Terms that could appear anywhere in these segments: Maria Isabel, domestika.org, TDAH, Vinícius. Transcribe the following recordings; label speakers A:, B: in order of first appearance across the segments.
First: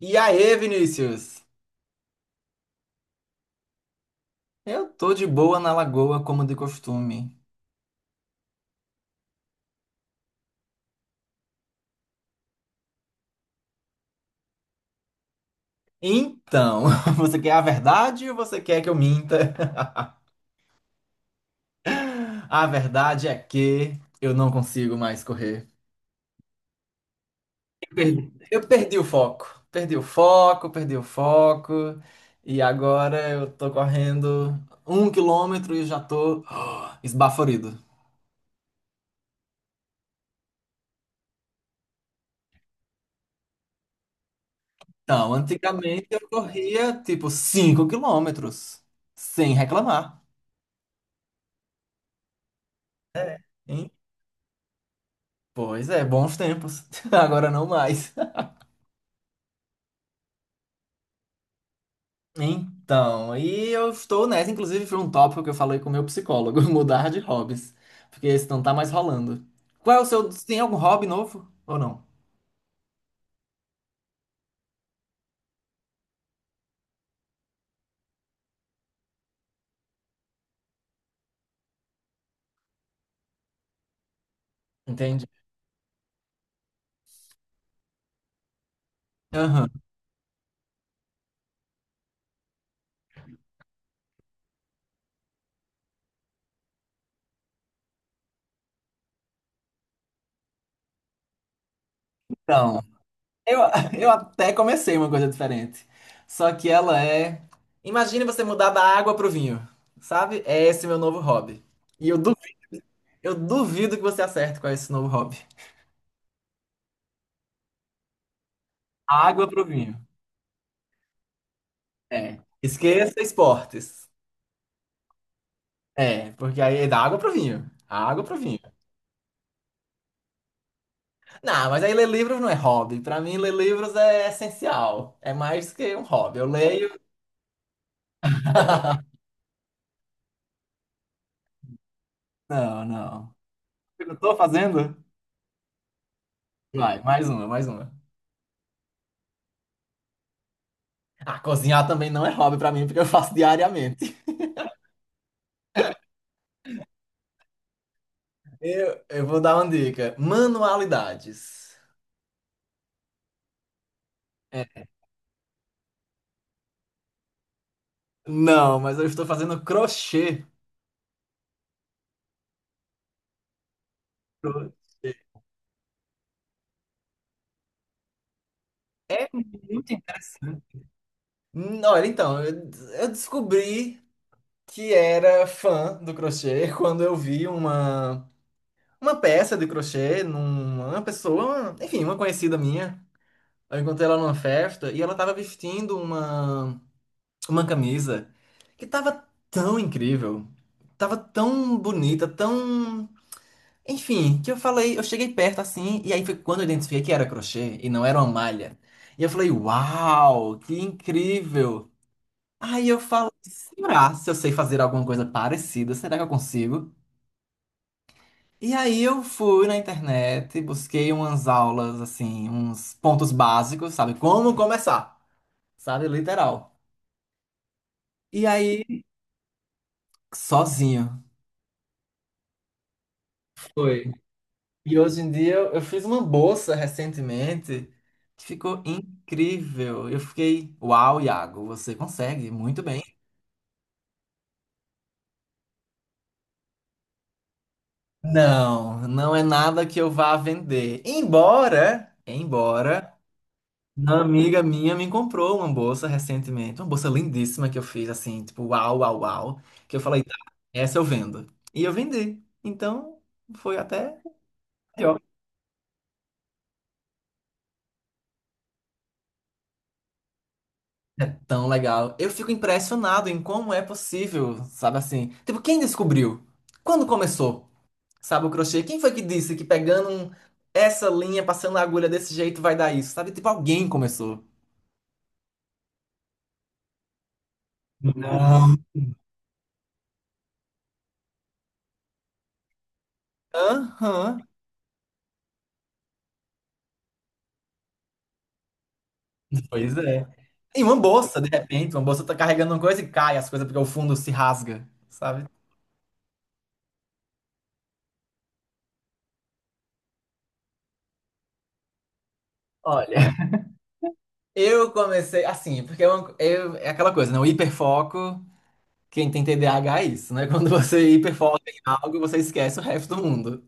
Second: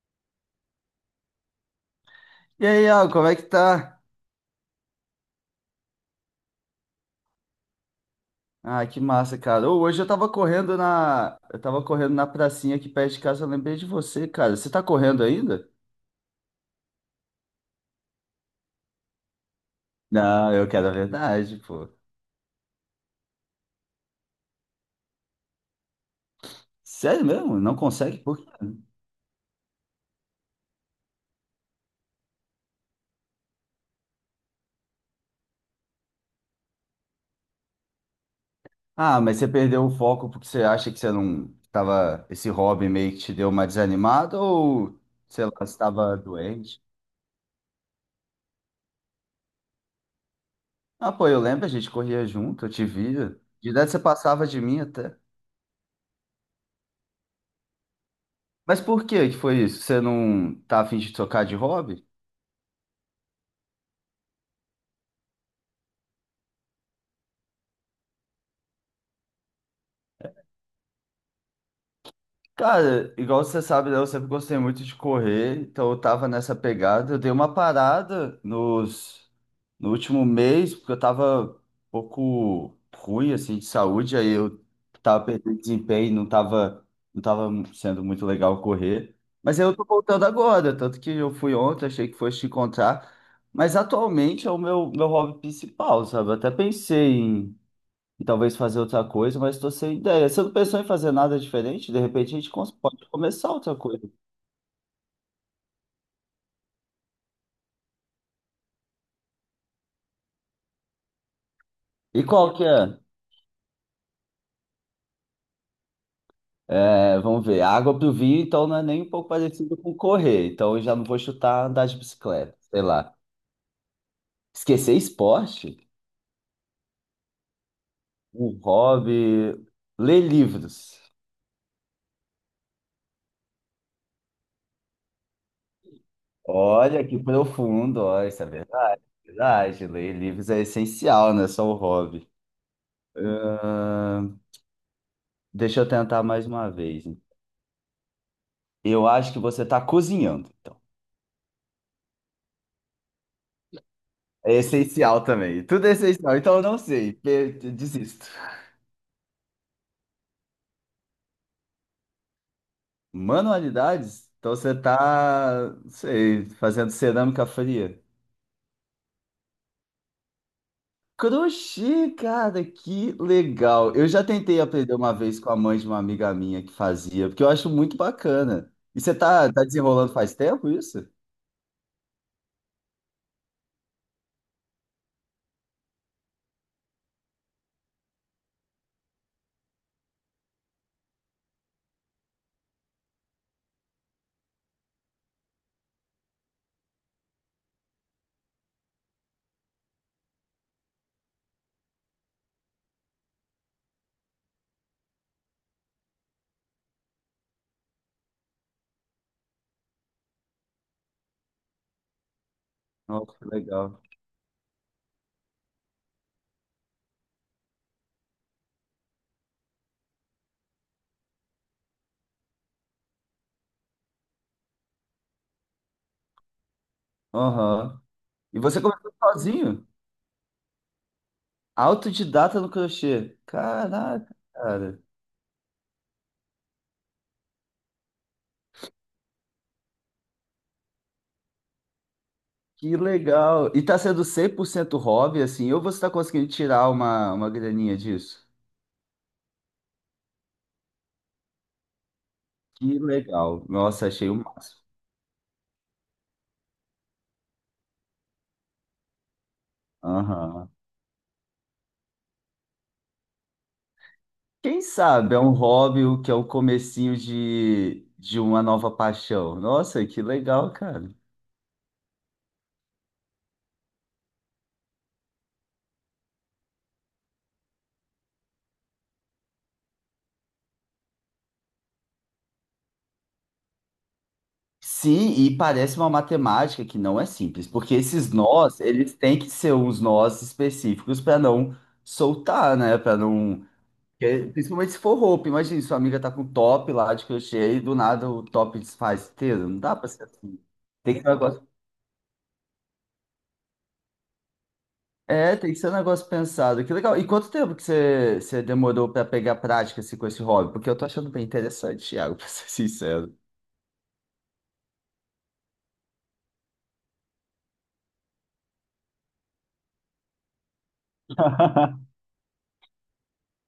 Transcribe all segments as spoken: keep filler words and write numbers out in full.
A: E aí, Vinícius?
B: E aí, Al, como é que tá?
A: Eu tô de boa na lagoa, como de costume.
B: Ah, que massa, cara. Ô, hoje eu tava correndo na. Eu tava correndo na pracinha aqui perto de casa, eu lembrei de você, cara. Você tá correndo ainda?
A: Então, você quer a verdade ou você quer que eu minta?
B: Não, eu quero a verdade, pô.
A: A verdade é que eu não consigo mais correr.
B: Sério mesmo? Não
A: Eu
B: consegue?
A: perdi,
B: Por quê?
A: eu perdi o foco. Perdi o foco, perdi o foco. E agora eu tô correndo um quilômetro e já tô esbaforido.
B: Ah, mas você perdeu o foco porque você acha que você não tava. Esse hobby meio que te deu uma desanimada ou,
A: Então,
B: sei lá, você
A: antigamente
B: tava
A: eu
B: doente?
A: corria tipo cinco quilômetros, sem reclamar.
B: Ah, pô, eu lembro, a gente corria junto, eu te via. De idade você passava de mim até.
A: Pois é, bons tempos. Agora não mais.
B: Mas por que que foi isso? Você não tá afim de trocar de hobby?
A: Então, e eu estou nessa, inclusive foi um tópico que eu falei com o meu psicólogo, mudar de hobbies, porque esse não tá mais rolando. Qual é o seu, tem algum hobby novo ou não?
B: Cara, igual você sabe, né, eu sempre gostei muito de correr, então eu tava nessa pegada. Eu dei uma parada nos, no último mês, porque eu tava um pouco ruim, assim, de saúde, aí eu tava
A: Entende?
B: perdendo desempenho, não tava, não tava sendo muito legal correr. Mas aí
A: Aham.
B: eu tô voltando agora, tanto que eu fui ontem, achei que fosse te encontrar. Mas atualmente é o meu, meu hobby principal, sabe? Eu até pensei e talvez fazer outra coisa, mas estou sem ideia. Você não pensou em fazer nada diferente? De repente a gente cons-
A: Então,
B: pode começar
A: eu,
B: outra coisa.
A: eu até comecei uma coisa diferente. Só que ela é, imagine você mudar da água pro vinho, sabe? É esse meu novo hobby. E eu
B: E
A: duvido,
B: qual que é?
A: eu duvido que você acerte com esse novo hobby.
B: É, vamos ver. A água pro vinho, então não é nem um pouco
A: Água pro
B: parecido com
A: vinho.
B: correr. Então eu já não vou chutar andar de
A: É.
B: bicicleta, sei lá.
A: Esqueça esportes.
B: Esquecer esporte?
A: É, porque aí é da água pro vinho. A água pro
B: Um
A: vinho.
B: hobby. Ler livros.
A: Não, mas aí ler livros não é hobby. Pra mim, ler livros é essencial. É mais que um hobby. Eu leio.
B: Olha que profundo, olha, isso é verdade. Verdade, ler livros é essencial, não é só um hobby.
A: Não, não. Eu não tô
B: Ahn,
A: fazendo?
B: Deixa eu tentar mais uma
A: Vai,
B: vez.
A: mais uma, mais uma.
B: Eu acho que você está cozinhando. Então.
A: Ah, cozinhar também não é hobby pra mim, porque eu faço diariamente.
B: É essencial também. Tudo é essencial. Então eu não sei. pe- Desisto.
A: Eu, eu vou dar uma dica. Manualidades.
B: Manualidades? Então você
A: É,
B: tá, não sei, fazendo cerâmica fria.
A: não, mas eu estou fazendo crochê.
B: Crochê, cara, que legal. Eu já tentei aprender
A: Crochê.
B: uma vez com a mãe de uma amiga minha que fazia, porque eu acho muito bacana. E você
A: É
B: tá, tá
A: muito
B: desenrolando faz tempo
A: interessante.
B: isso?
A: Hum, Olha, então, eu, eu descobri que era fã do crochê quando eu vi uma, uma peça de crochê numa pessoa, enfim, uma conhecida minha. Eu encontrei ela numa festa e ela estava vestindo uma, uma camisa que estava tão incrível, estava tão bonita, tão. Enfim, que eu falei, eu cheguei perto assim, e aí foi quando eu identifiquei que era crochê e não era uma malha. E eu falei, uau, que incrível! Aí eu falo,
B: Nossa, que legal.
A: será se eu sei fazer alguma coisa parecida? Será que eu consigo? E aí eu fui na internet, busquei umas aulas, assim, uns pontos básicos, sabe? Como começar, sabe? Literal.
B: Aham.
A: E
B: E você
A: aí,
B: começou sozinho?
A: sozinho.
B: Autodidata no crochê.
A: Foi.
B: Caraca,
A: E
B: cara.
A: hoje em dia eu eu fiz uma bolsa recentemente que ficou incrível. Eu fiquei, uau, Iago, você consegue muito
B: Que
A: bem.
B: legal. E tá sendo cem por cento hobby, assim, ou você tá conseguindo tirar uma, uma graninha disso?
A: Não, não é nada que eu vá vender. Embora,
B: Que
A: embora
B: legal. Nossa,
A: uma
B: achei o
A: amiga
B: máximo.
A: minha me comprou uma bolsa recentemente, uma bolsa lindíssima que eu fiz assim, tipo, uau, uau, uau, que eu falei, tá,
B: Aham.
A: essa eu vendo. E eu vendi. Então, foi até
B: Quem
A: melhor.
B: sabe é um hobby o que é o comecinho de, de uma nova paixão. Nossa, que legal, cara.
A: É tão legal. Eu fico impressionado em como é possível, sabe assim? Tipo, quem descobriu? Quando começou? Sabe o crochê? Quem foi que disse que pegando um- essa linha, passando a agulha desse jeito vai dar isso? Sabe? Tipo, alguém começou.
B: Sim, e parece uma matemática que não é simples, porque esses
A: Não.
B: nós, eles têm que ser uns nós específicos para não soltar, né? Para não.
A: Aham.
B: Porque, principalmente se for roupa, imagina, sua amiga tá com top lá de crochê e do nada o top desfaz inteiro. Não dá
A: Pois
B: pra ser
A: é.
B: assim.
A: E uma
B: Tem que ser um
A: bolsa, de
B: negócio.
A: repente, uma bolsa tá carregando uma coisa e cai as coisas porque o fundo se rasga, sabe?
B: É, tem que ser um negócio pensado. Que legal. E quanto tempo que você, você demorou pra pegar prática assim, com esse hobby? Porque eu tô achando bem interessante, Thiago, pra ser
A: Olha,
B: sincero.
A: eu comecei assim, porque é, uma- eu- é aquela coisa, né? O hiperfoco, quem tem T D A H é isso, né? Quando você hiperfoca em algo, você esquece o resto do mundo.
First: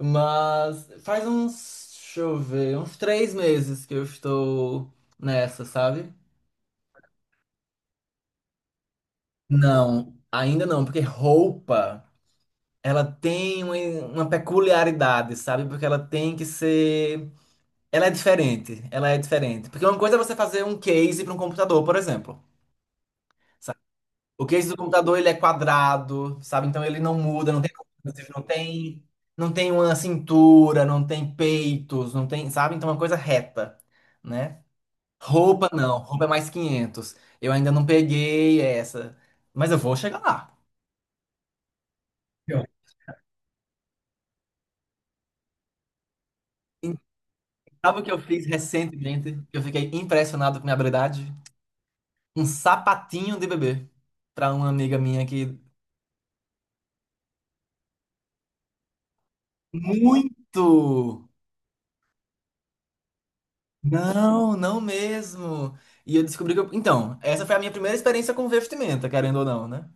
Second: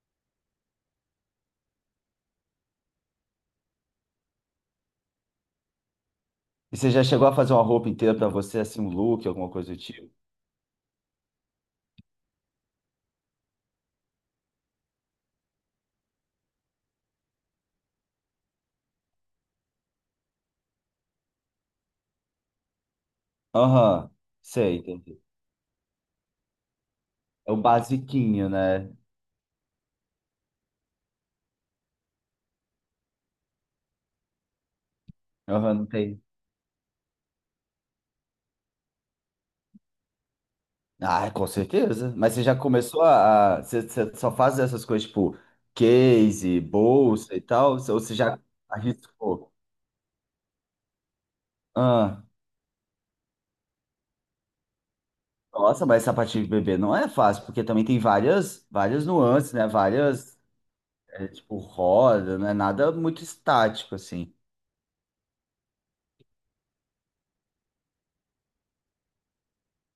A: Mas faz uns, deixa eu ver, uns três meses que eu estou nessa, sabe?
B: E você já chegou a fazer uma roupa inteira pra você, assim, um look, alguma coisa do tipo?
A: Não, ainda não, porque roupa, ela tem uma, uma peculiaridade, sabe? Porque ela tem que ser Ela é diferente, ela é diferente. Porque uma coisa é você fazer um case para um computador, por exemplo, sabe?
B: Aham,
A: O case do
B: sei,
A: computador,
B: entendi.
A: ele é quadrado, sabe? Então ele não muda,
B: É o
A: não tem curvas, não
B: basiquinho, né?
A: tem, não tem uma cintura, não tem peitos, não tem, sabe? Então é uma coisa reta, né? Roupa
B: Aham, não
A: não,
B: tem.
A: roupa é mais quinhentos. Eu ainda não peguei essa, mas eu vou chegar lá.
B: Ah, com certeza. Mas você já começou a. a- Você, você só faz essas coisas tipo case,
A: E
B: bolsa e tal? Ou
A: sabe o que
B: você
A: eu
B: já
A: fiz recentemente?
B: arriscou?
A: que Eu fiquei impressionado com minha habilidade.
B: Ah,
A: Um sapatinho de bebê para uma amiga minha que.
B: nossa, mas sapatilha de bebê não é fácil, porque também tem várias, várias nuances, né? Várias,
A: Muito!
B: é, tipo, roda, não é nada muito estático, assim.
A: Não, não mesmo. E eu descobri que eu... Então, essa foi a minha primeira experiência com vestimenta, querendo ou não, né?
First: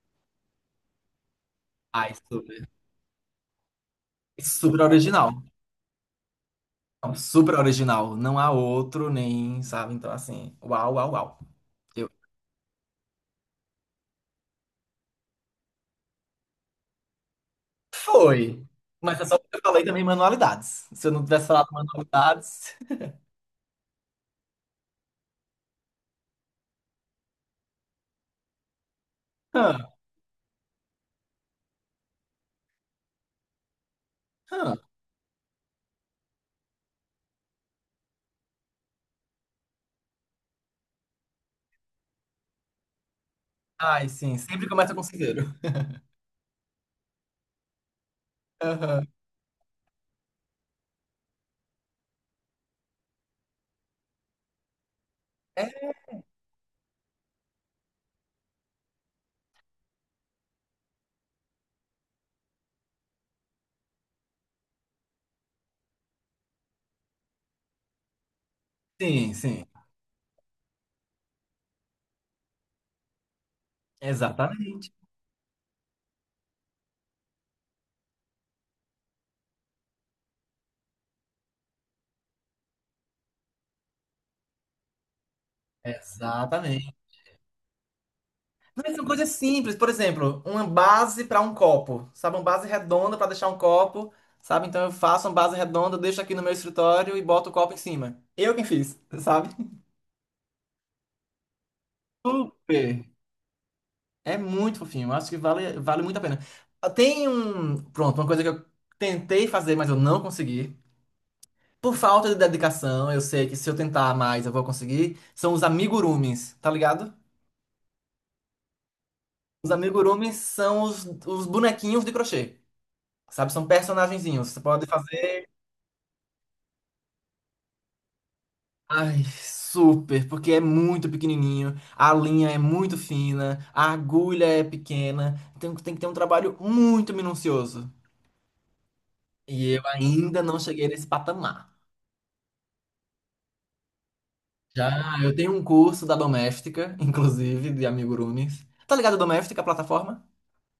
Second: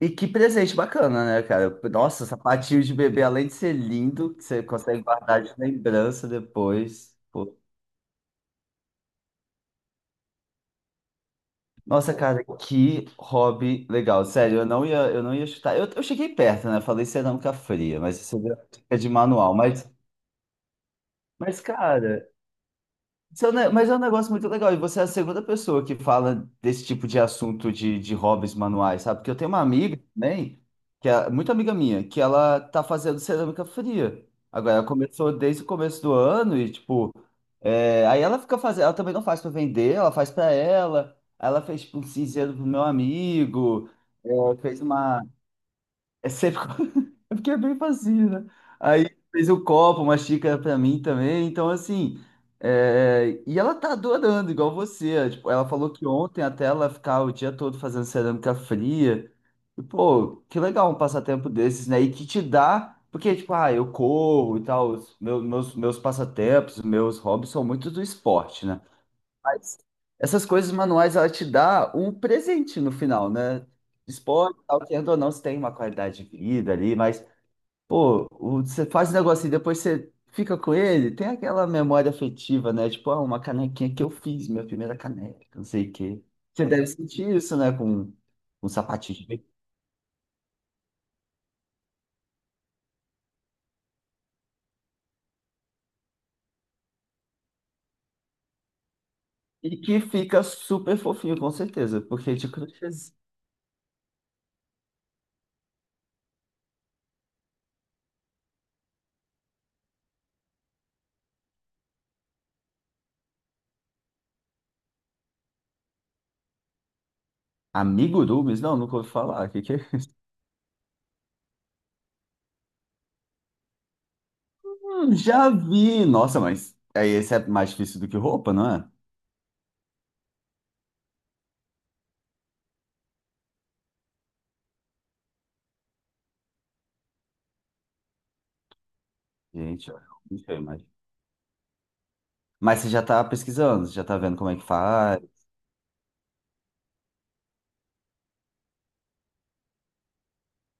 B: E que presente bacana, né, cara?
A: Ai,
B: Nossa,
A: super,
B: sapatinho de bebê, além de ser lindo, você
A: super
B: consegue
A: original.
B: guardar de lembrança
A: Não,
B: depois.
A: super original. Não há outro, nem, sabe? Então, assim, uau, uau, uau. Eu...
B: Nossa, cara, que hobby legal. Sério, eu não ia, eu não ia chutar. Eu, eu cheguei perto, né? Falei cerâmica fria, mas isso
A: Foi!
B: é de
A: Mas é só
B: manual.
A: porque eu falei
B: Mas,
A: também manualidades. Se eu não tivesse
B: mas,
A: falado
B: cara,
A: manualidades.
B: isso é um ne- Mas é um negócio muito legal, e você é a segunda pessoa que fala desse tipo de assunto de, de hobbies manuais, sabe? Porque eu tenho uma
A: Ah,
B: amiga também, que é muito amiga minha, que ela tá fazendo cerâmica fria.
A: ah.
B: Agora, ela começou desde o começo do ano e, tipo, é, aí ela fica fazendo, ela também não faz para vender, ela faz para ela. Aí ela fez, tipo, um cinzeiro pro meu amigo,
A: Ai,
B: é,
A: sim, sempre
B: fez
A: começa com
B: uma,
A: cinzeiro.
B: é sempre. É porque é bem facinho, né?
A: Aham.
B: Aí fez o copo, uma xícara pra mim também. Então, assim. É, e ela tá adorando, igual você. É, tipo, ela
A: É,
B: falou que ontem até ela ficar o dia todo fazendo cerâmica fria. E, pô, que legal um passatempo desses, né? E que te dá. Porque, tipo, ah, eu corro e tal. Os Meus, meus, meus passatempos, meus hobbies são muito do esporte, né?
A: sim, sim.
B: Mas essas coisas manuais, ela te dá um presente no final, né? Esporte, tal,
A: Exatamente.
B: querendo ou não, você tem uma qualidade de vida ali, mas, pô, o- você faz um negocinho e depois você fica com ele, tem aquela memória afetiva, né? Tipo, ah, uma canequinha que eu fiz, minha primeira caneca, não sei o quê. Você deve
A: Exatamente.
B: sentir isso, né? Com um
A: Mas são
B: sapatinho. De
A: coisas
B: bebê.
A: simples, por exemplo, uma base para um copo, sabe? Uma base redonda para deixar um copo, sabe? Então eu faço uma base redonda, deixo aqui no meu escritório e boto o copo em cima. Eu quem fiz, sabe?
B: E que fica super fofinho, com certeza, porque de
A: Super!
B: crochês.
A: É muito fofinho, eu acho que vale, vale muito a pena. Ah, tem um. Pronto, uma coisa que eu tentei fazer, mas eu não consegui. Por falta de dedicação, eu sei que se eu tentar mais eu vou conseguir. São os amigurumis, tá ligado?
B: Amigurumis? Não, nunca ouvi falar. Que
A: Os
B: que... é?
A: amigurumis são os, os bonequinhos de crochê, sabe? São personagenzinhos. Você pode
B: Hum,
A: fazer.
B: já vi! Nossa, mas aí esse é mais difícil do que roupa, não é?
A: Ai, super, porque é muito pequenininho, a linha é muito fina, a agulha é pequena, tem, tem que ter um trabalho muito minucioso. E eu
B: Gente, eu não
A: ainda não
B: sei, mas...
A: cheguei nesse patamar.
B: Mas você já tá pesquisando, você já tá vendo como é que
A: Já
B: faz?
A: eu tenho um curso da Doméstica, inclusive, de amigurumis. Tá ligado a Doméstica, a plataforma?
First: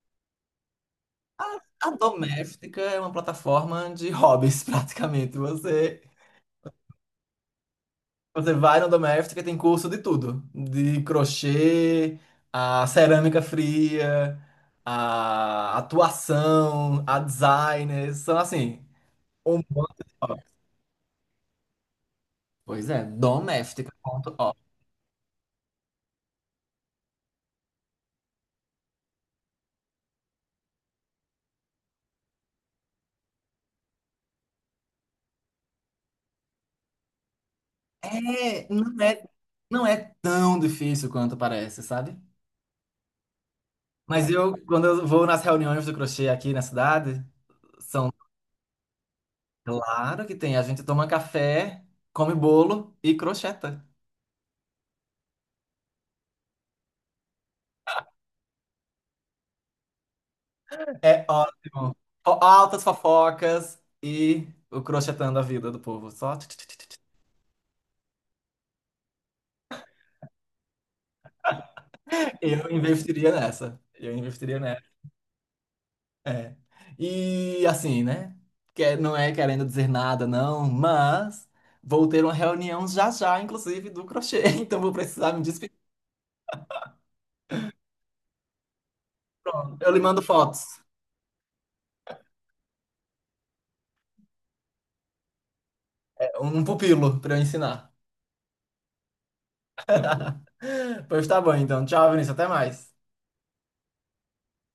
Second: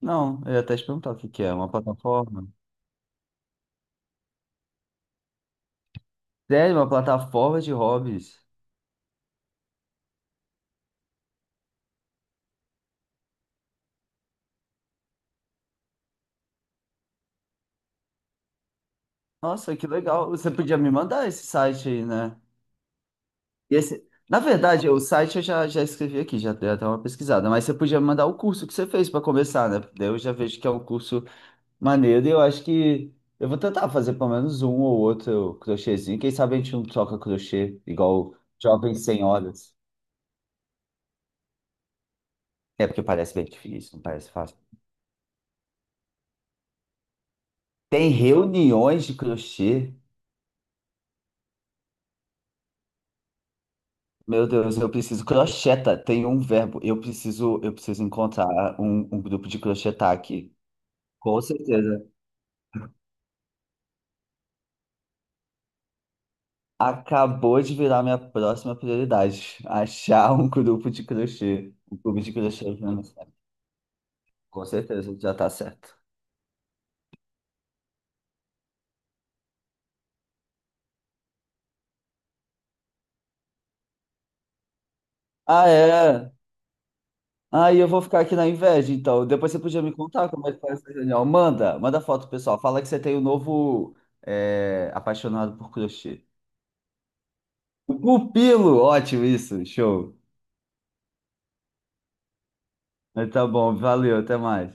B: Não, eu ia até te perguntar o que que é, uma
A: A
B: plataforma.
A: Doméstica é uma plataforma de hobbies, praticamente. Você
B: Sério, uma plataforma de hobbies.
A: Você vai no Domestika, e tem curso de tudo. De crochê, a cerâmica fria, a atuação, a designer. São assim, um
B: Nossa, que
A: monte de
B: legal.
A: obras.
B: Você podia me mandar esse site aí, né?
A: Pois é,
B: E
A: Doméstica
B: esse... Na
A: domestika ponto org.
B: verdade, o site eu já, já escrevi aqui, já dei até uma pesquisada, mas você podia me mandar o curso que você fez para começar, né? Daí eu já vejo que é um curso maneiro e eu acho que eu vou tentar fazer pelo menos um ou outro crochêzinho. Quem sabe a gente não troca crochê igual
A: É, não
B: jovens
A: é,
B: senhoras.
A: não é tão difícil quanto parece, sabe?
B: É porque parece bem difícil, não
A: Mas
B: parece
A: eu,
B: fácil.
A: quando eu vou nas reuniões do crochê aqui na cidade,
B: Tem
A: são,
B: reuniões de crochê.
A: claro que tem, a gente toma café, come bolo e crocheta.
B: Meu Deus, eu preciso. Crocheta, tem um verbo. Eu preciso, eu preciso encontrar um, um grupo de crochetar aqui.
A: É
B: Com
A: ótimo.
B: certeza.
A: Fo- Altas fofocas e o crochetando a vida do povo. Só. Tch, tch, tch, tch, tch.
B: Acabou de virar minha próxima prioridade. Achar um grupo de crochê. Um clube de crochê.
A: Eu
B: Aqui na minha
A: investiria
B: cidade.
A: nessa. Eu investiria
B: Com
A: nessa.
B: certeza, já tá certo.
A: É. E assim, né? Que é, não é querendo dizer nada, não, mas vou ter uma reunião já já, inclusive, do crochê. Então vou precisar me
B: Ah,
A: despedir.
B: é. Aí eu vou ficar aqui na inveja, então. Depois você podia
A: Eu
B: me
A: lhe mando
B: contar como é que foi
A: fotos.
B: essa reunião. Manda, manda foto, pessoal. Fala que você tem o um novo é, apaixonado por crochê.
A: É, um pupilo para eu ensinar.
B: O pupilo! Ótimo isso, show.
A: Pois tá bom, então. Tchau, Vinícius. Até mais.
B: Mas tá bom, valeu, até mais.